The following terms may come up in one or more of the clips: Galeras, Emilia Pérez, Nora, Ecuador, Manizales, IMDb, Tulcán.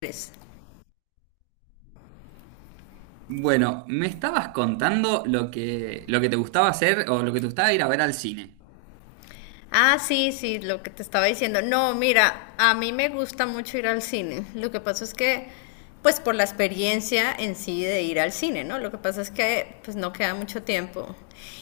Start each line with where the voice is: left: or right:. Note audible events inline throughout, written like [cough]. left: Pues,
right: Bueno, me estabas contando lo que te gustaba hacer o lo que te gustaba ir a ver al cine.
left: Sí, sí, lo que te estaba diciendo. No, mira, a mí me gusta mucho ir al cine. Lo que pasa es que, pues por la experiencia en sí de ir al cine, ¿no? Lo que pasa es que, pues no queda mucho tiempo.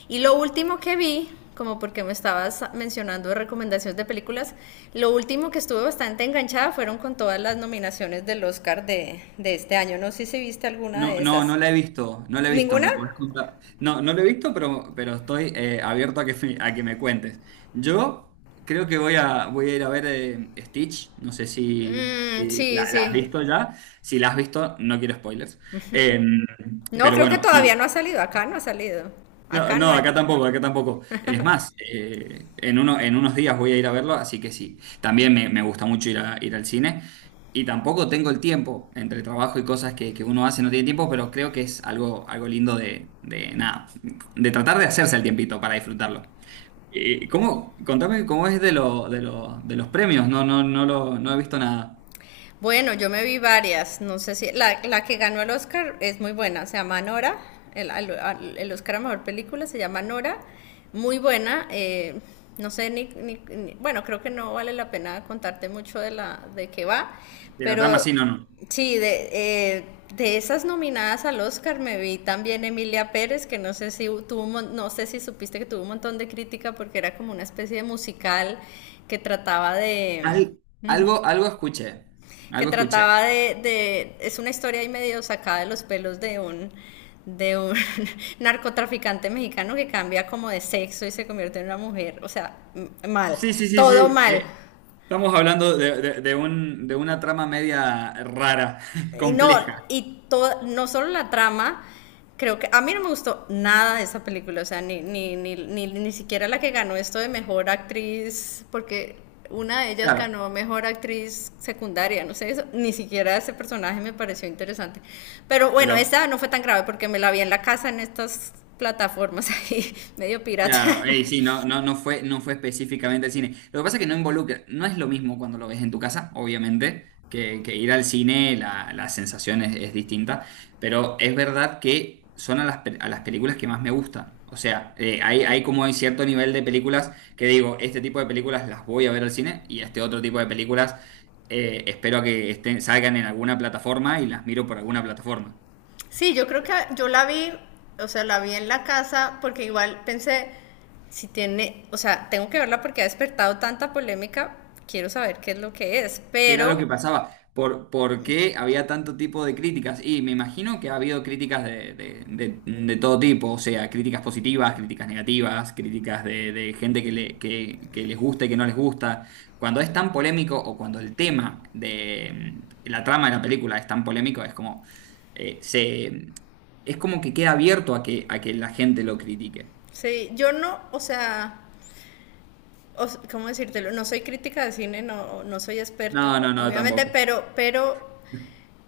left: Y lo último que vi, como porque me estabas mencionando recomendaciones de películas, lo último que estuve bastante enganchada fueron con todas las nominaciones del Oscar de este año. No sé si viste alguna
right: No,
left: de
right: no, no
left: esas.
right: la he visto, no la he visto,
left: ¿Ninguna?
right: me puedes contar. No, no la he visto, pero estoy abierto a a que me cuentes. Yo creo que voy a ir a ver Stitch, no sé si,
left: Mm,
right: si
left: sí,
right: la has
left: sí.
right: visto ya. Si la has visto, no quiero spoilers. Eh,
left: No,
right: pero
left: creo que
right: bueno, no.
left: todavía no ha salido. Acá no ha salido. Acá no
right: No,
left: ha.
right: Acá tampoco, acá tampoco. Es más, en unos días voy a ir a verlo, así que sí. También me gusta mucho ir al cine. Y tampoco tengo el tiempo, entre trabajo y cosas que uno hace, no tiene tiempo, pero creo que es algo, algo lindo de nada, de tratar de hacerse el tiempito para disfrutarlo. ¿Cómo? Contame cómo es de los premios. No he visto nada.
left: Bueno, yo me vi varias, no sé si la que ganó el Oscar es muy buena, se llama Nora, el Oscar a Mejor Película se llama Nora, muy buena, no sé, bueno, creo que no vale la pena contarte mucho de qué va,
right: De la trama,
left: pero
right: sí, no, no.
left: sí, eh, de esas nominadas al Oscar me vi también Emilia Pérez, que no sé si tuvo, no sé si supiste que tuvo un montón de crítica porque era como una especie de musical que trataba de
right: Al- Algo, algo escuché.
left: que
right: Algo escuché.
left: trataba de, es una historia ahí medio sacada de los pelos de un [laughs] narcotraficante mexicano que cambia como de sexo y se convierte en una mujer, o sea, mal,
right: Sí, sí, sí,
left: todo
right: sí.
left: mal.
right: Estamos hablando de una trama media rara, [laughs]
left: Y no,
right: compleja,
left: y todo, no solo la trama, creo que a mí no me gustó nada de esa película, o sea, ni siquiera la que ganó esto de mejor actriz, porque una de ellas
right: claro,
left: ganó mejor actriz secundaria, no sé, eso, ni siquiera ese personaje me pareció interesante. Pero bueno,
right: pero
left: esta no fue tan grave porque me la vi en la casa en estas plataformas [laughs] ahí, medio pirata.
right: claro, ey, sí, no, no fue, no fue específicamente el cine. Lo que pasa es que no involucra, no es lo mismo cuando lo ves en tu casa, obviamente, que ir al cine, la sensación es distinta, pero es verdad que son a las películas que más me gustan. O sea, hay como hay cierto nivel de películas que digo, este tipo de películas las voy a ver al cine y este otro tipo de películas espero a que salgan en alguna plataforma y las miro por alguna plataforma.
left: Sí, yo creo que yo la vi, o sea, la vi en la casa porque igual pensé, si tiene, o sea, tengo que verla porque ha despertado tanta polémica, quiero saber qué es lo que es,
right: Y era lo
left: pero
right: que pasaba. Por qué había tanto tipo de críticas? Y me imagino que ha habido críticas de todo tipo, o sea, críticas positivas, críticas negativas, críticas de gente que les gusta y que no les gusta. Cuando es tan polémico o cuando el tema de la trama de la película es tan polémico, eh, se, es como que queda abierto a que la gente lo critique.
left: sí, yo no, o sea, ¿cómo decírtelo? No soy crítica de cine, no, no soy experta,
right: No, no, no,
left: obviamente,
right: tampoco.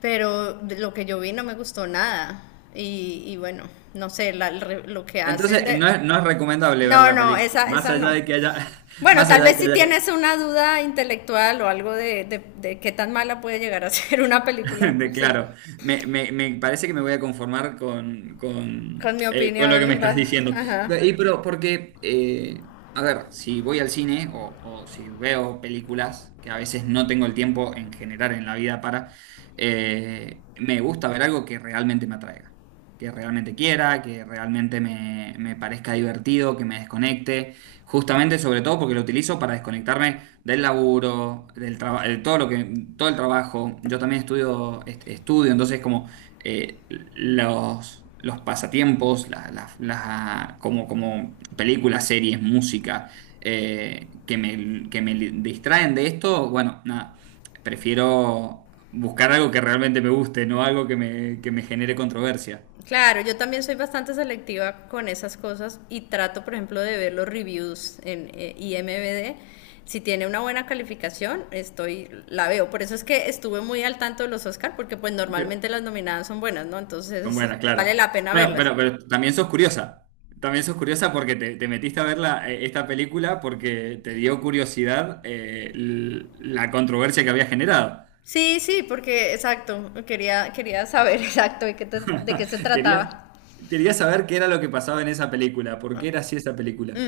left: pero de lo que yo vi no me gustó nada. Y bueno, no sé, lo que hacen
right: Entonces,
left: de...
right: no es recomendable ver
left: No,
right: la
left: no,
right: película,
left: esa,
right: más
left: esa
right: allá de
left: no.
right: que haya... [laughs]
left: Bueno,
right: Más
left: tal
right: allá
left: vez
right: de que
left: si
right: haya
left: tienes una duda intelectual o algo de qué tan mala puede llegar a [laughs] ser una
right: [laughs]
left: película,
right: de,
left: pues
right: claro,
left: sí,
right: me parece que me voy a conformar
left: con mi
right: con lo que me
left: opinión,
right: estás
left: va-
right: diciendo.
left: ajá.
right: Y pero porque, a ver, si voy al cine o si veo películas, que a veces no tengo el tiempo en general en la vida para, me gusta ver algo que realmente me atraiga, que realmente quiera, que realmente me parezca divertido, que me desconecte. Justamente, sobre todo porque lo utilizo para desconectarme del laburo, del trabajo, todo el trabajo. Yo también estudio, entonces como los pasatiempos, como películas, series, música, distraen de esto, bueno, nada, prefiero buscar algo que realmente me guste, no algo que que me genere controversia.
left: Claro, yo también soy bastante selectiva con esas cosas y trato, por ejemplo, de ver los reviews en IMDb. Si tiene una buena calificación, estoy, la veo. Por eso es que estuve muy al tanto de los Oscar, porque pues
right: Pero
left: normalmente las nominadas son buenas, ¿no?
right: son
left: Entonces
right: buenas,
left: vale
right: claro.
left: la pena
right: Bueno,
left: verlas.
right: pero también sos curiosa. También sos curiosa porque te metiste a ver esta película porque te dio curiosidad la controversia que había generado.
left: Sí, sí, porque exacto, quería, quería saber [laughs] exacto de qué, de qué se
right: Querías,
left: trataba.
right: querías saber qué era lo que pasaba en esa película, por qué era así esa película.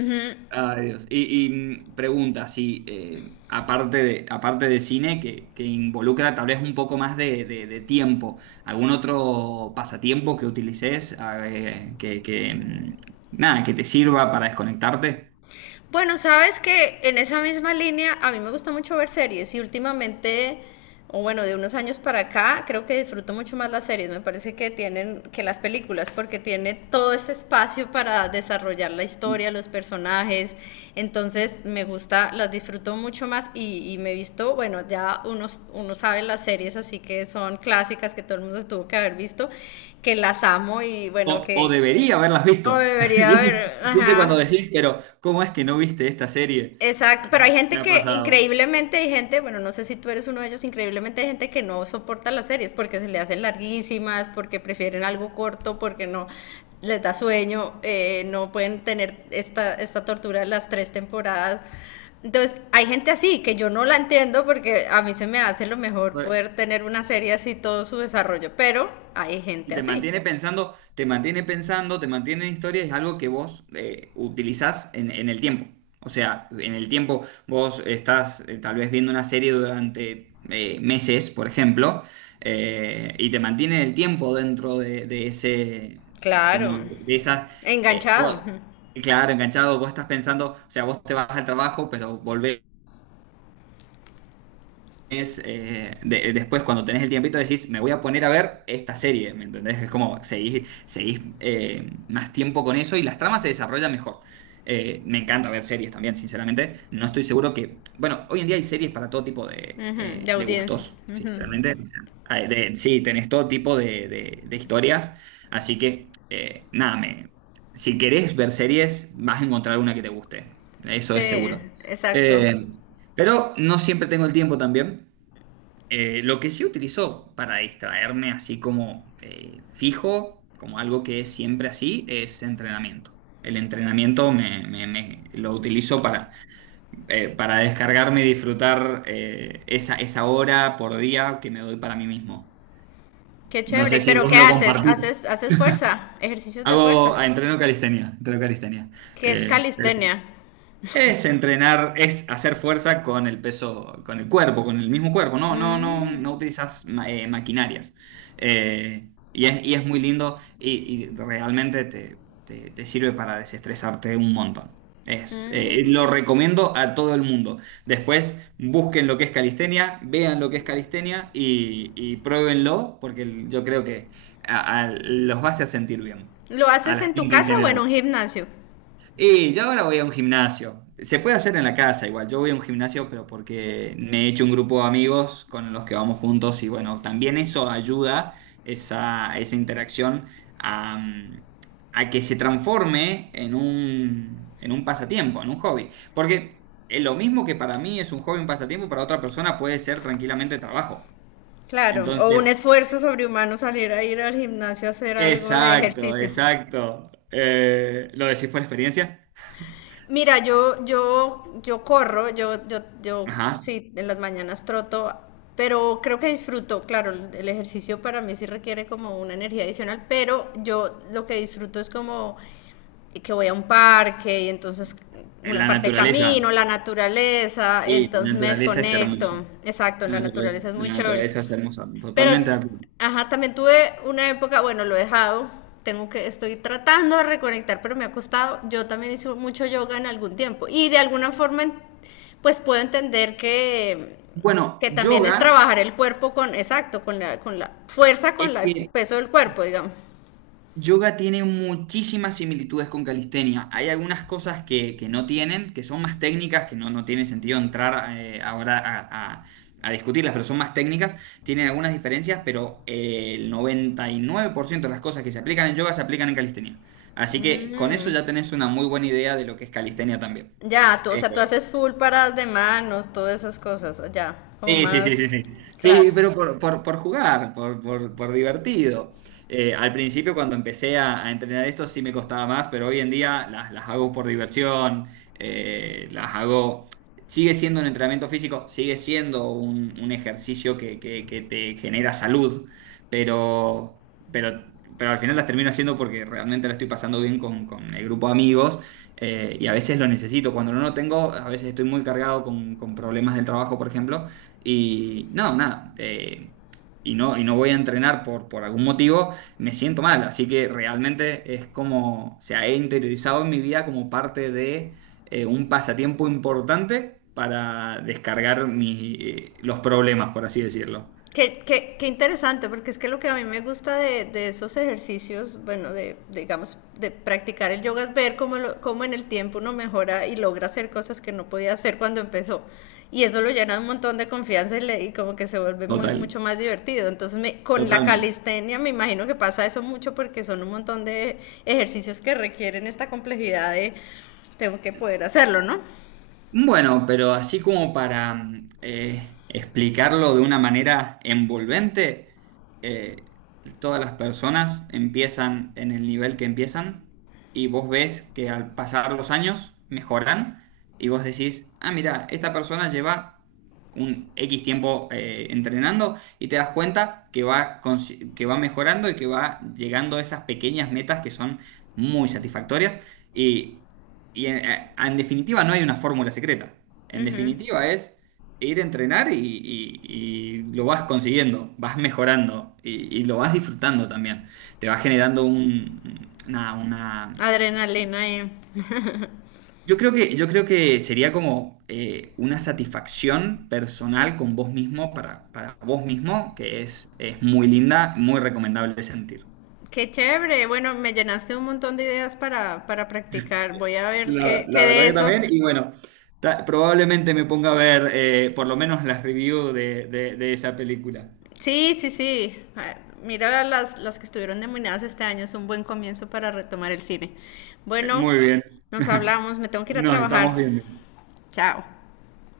right: Ay, Dios. Pregunta, si aparte de cine, que involucra tal vez un poco más de tiempo, ¿algún otro pasatiempo que utilices ah, que, mm, nada, que te sirva para desconectarte?
left: Bueno, sabes que en esa misma línea a mí me gusta mucho ver series y últimamente, o bueno, de unos años para acá, creo que disfruto mucho más las series. Me parece que tienen que las películas porque tiene todo este espacio para desarrollar la historia, los personajes. Entonces me gusta, las disfruto mucho más y me he visto, bueno, ya uno, uno sabe las series, así que son clásicas que todo el mundo tuvo que haber visto, que las amo y bueno,
right: O
left: que
right: debería haberlas
left: oh,
right: visto. [laughs]
left: debería
right: ¿Viste
left: haber,
right: viste cuando
left: ajá.
right: decís, pero ¿cómo es que no viste esta serie?
left: Exacto, pero
right: Ah,
left: hay gente
right: me ha
left: que,
right: pasado.
left: increíblemente hay gente, bueno, no sé si tú eres uno de ellos, increíblemente hay gente que no soporta las series porque se le hacen larguísimas, porque prefieren algo corto, porque no les da sueño, no pueden tener esta tortura de las tres temporadas. Entonces, hay gente así que yo no la entiendo porque a mí se me hace lo mejor poder tener una serie así todo su desarrollo, pero hay
right: Y
left: gente
right: te
left: así.
right: mantiene pensando, te mantiene pensando, te mantiene en historia, es algo que vos utilizás en el tiempo. O sea, en el tiempo vos estás tal vez viendo una serie durante meses, por ejemplo, y te mantiene el tiempo dentro de ese,
left: Claro,
right: como de esas, eh,
left: enganchado,
right: vos- claro, enganchado, vos estás pensando, o sea, vos te vas al trabajo, pero volvés después cuando tenés el tiempito decís, me voy a poner a ver esta serie, ¿me entendés? Es como seguís, seguís más tiempo con eso y las tramas se desarrollan mejor. Me encanta ver series también, sinceramente. No estoy seguro que, bueno, hoy en día hay series para todo tipo
left: ujú, de
right: de
left: audiencia.
right: gustos, sinceramente. O sea, sí, tenés todo tipo de historias, así que nada, me, si querés ver series, vas a encontrar una que te guste, eso
left: Sí,
right: es seguro.
left: exacto.
right: Eh, pero no siempre tengo el tiempo también. Lo que sí utilizo para distraerme así como fijo, como algo que es siempre así, es entrenamiento. El entrenamiento me, me- me- Lo utilizo para descargarme y disfrutar esa hora por día que me doy para mí mismo.
left: Qué
right: No sé
left: chévere.
right: si
left: ¿Pero qué
right: vos lo
left: haces?
right: compartís.
left: ¿Haces, haces fuerza? Ejercicios de fuerza.
right: Entreno calistenia, entreno calistenia.
left: ¿Qué es
right: Eh,
left: calistenia?
right: Es entrenar, es hacer fuerza con el peso, con el cuerpo, con el mismo cuerpo.
left: Mm,
right: No utilizas maquinarias. Y es muy lindo y te sirve para desestresarte un montón. Lo
left: mm.
right: recomiendo a todo el mundo. Después busquen lo que es calistenia, vean lo que es calistenia y pruébenlo, porque yo creo que los va a hacer sentir bien.
left: ¿Lo
right: A
left: haces
right: la
left: en tu
right: gente en
left: casa o en
right: general.
left: un gimnasio?
right: Y yo ahora voy a un gimnasio. Se puede hacer en la casa igual. Yo voy a un gimnasio, pero porque me he hecho un grupo de amigos con los que vamos juntos y bueno, también eso ayuda, esa interacción, a, mm, a que se transforme en un pasatiempo, en un hobby. Porque lo mismo que para mí es un hobby, un pasatiempo, para otra persona puede ser tranquilamente trabajo.
left: Claro. O un
right: Entonces,
left: esfuerzo sobrehumano salir a ir al gimnasio a hacer algo de
right: exacto,
left: ejercicio.
right: exacto. ¿Lo decís por experiencia?
left: Mira, yo corro, yo
right: Ajá.
left: sí, en las mañanas troto, pero creo que disfruto, claro, el ejercicio para mí sí requiere como una energía adicional, pero yo lo que disfruto es como que voy a un parque y entonces una
right: La
left: parte de
right: naturaleza.
left: camino, la naturaleza,
right: Sí,
left: entonces
right: la
left: me
right: naturaleza es hermosa.
left: desconecto, exacto, la naturaleza es muy
right: La
left: chévere.
right: naturaleza es hermosa.
left: Pero,
right: Totalmente de acuerdo.
left: ajá, también tuve una época, bueno, lo he dejado, tengo que, estoy tratando de reconectar, pero me ha costado. Yo también hice mucho yoga en algún tiempo y de alguna forma, en- pues puedo entender
right: Bueno,
left: que también es
right: yoga
left: trabajar el cuerpo con, exacto, con la fuerza,
right: es
left: con el
right: que
left: peso del cuerpo, digamos.
right: yoga tiene muchísimas similitudes con calistenia. Hay algunas cosas que no tienen, que son más técnicas, que no, no tiene sentido entrar a discutirlas, pero son más técnicas. Tienen algunas diferencias, pero el 99% de las cosas que se aplican en yoga se aplican en calistenia. Así que con eso
left: Mm,
right: ya tenés una muy buena idea de lo que es calistenia también.
left: ya, tú, o
right: Eh,
left: sea, tú haces full paradas de manos, todas esas cosas, ya, como
right: Sí, sí, sí,
left: más,
right: sí, sí.
left: claro.
right: Sí, pero por jugar, por divertido. Al principio, cuando empecé a entrenar esto, sí me costaba más, pero hoy en día las hago por diversión, las hago... Sigue siendo un entrenamiento físico, sigue siendo un ejercicio que te genera salud, pero, pero, pero al final las termino haciendo porque realmente la estoy pasando bien con el grupo de amigos. Y a veces lo necesito. Cuando no lo tengo, a veces estoy muy cargado con problemas del trabajo, por ejemplo. Y no, nada. Y no voy a entrenar por algún motivo, me siento mal. Así que realmente es como, o sea, he interiorizado en mi vida como parte de un pasatiempo importante para descargar los problemas, por así decirlo.
left: Qué interesante, porque es que lo que a mí me gusta de esos ejercicios, bueno, digamos, de practicar el yoga es ver cómo, lo, cómo en el tiempo uno mejora y logra hacer cosas que no podía hacer cuando empezó. Y eso lo llena de un montón de confianza y, le, y como que se vuelve muy,
right: Total,
left: mucho más divertido. Entonces, me, con la
right: totalmente.
left: calistenia me imagino que pasa eso mucho porque son un montón de ejercicios que requieren esta complejidad de tengo que poder hacerlo, ¿no?
right: Bueno, pero así como para explicarlo de una manera envolvente, eh, todas las personas empiezan en el nivel que empiezan y vos ves que al pasar los años mejoran y vos decís, ah, mira, esta persona lleva un X tiempo entrenando y te das cuenta que que va mejorando y que va llegando a esas pequeñas metas que son muy satisfactorias en definitiva no hay una fórmula secreta. En definitiva es ir a entrenar y lo vas consiguiendo, vas mejorando y lo vas disfrutando también. Te va generando un, nada, una...
left: Adrenalina y...
right: Yo creo que sería como una satisfacción personal con vos mismo, para vos mismo, que es muy linda, muy recomendable de sentir.
left: Qué chévere. Bueno, me llenaste un montón de ideas para practicar. Voy a ver qué, qué
right: La verdad
left: de
right: que
left: eso.
right: también, y bueno, probablemente me ponga a ver por lo menos las reviews de esa película.
left: Sí, sí, sí. Ah, mira las que estuvieron nominadas este año. Es un buen comienzo para retomar el cine. Bueno,
right: Muy bien,
left: nos hablamos. Me tengo que ir a
right: nos
left: trabajar.
right: estamos viendo.
left: Chao.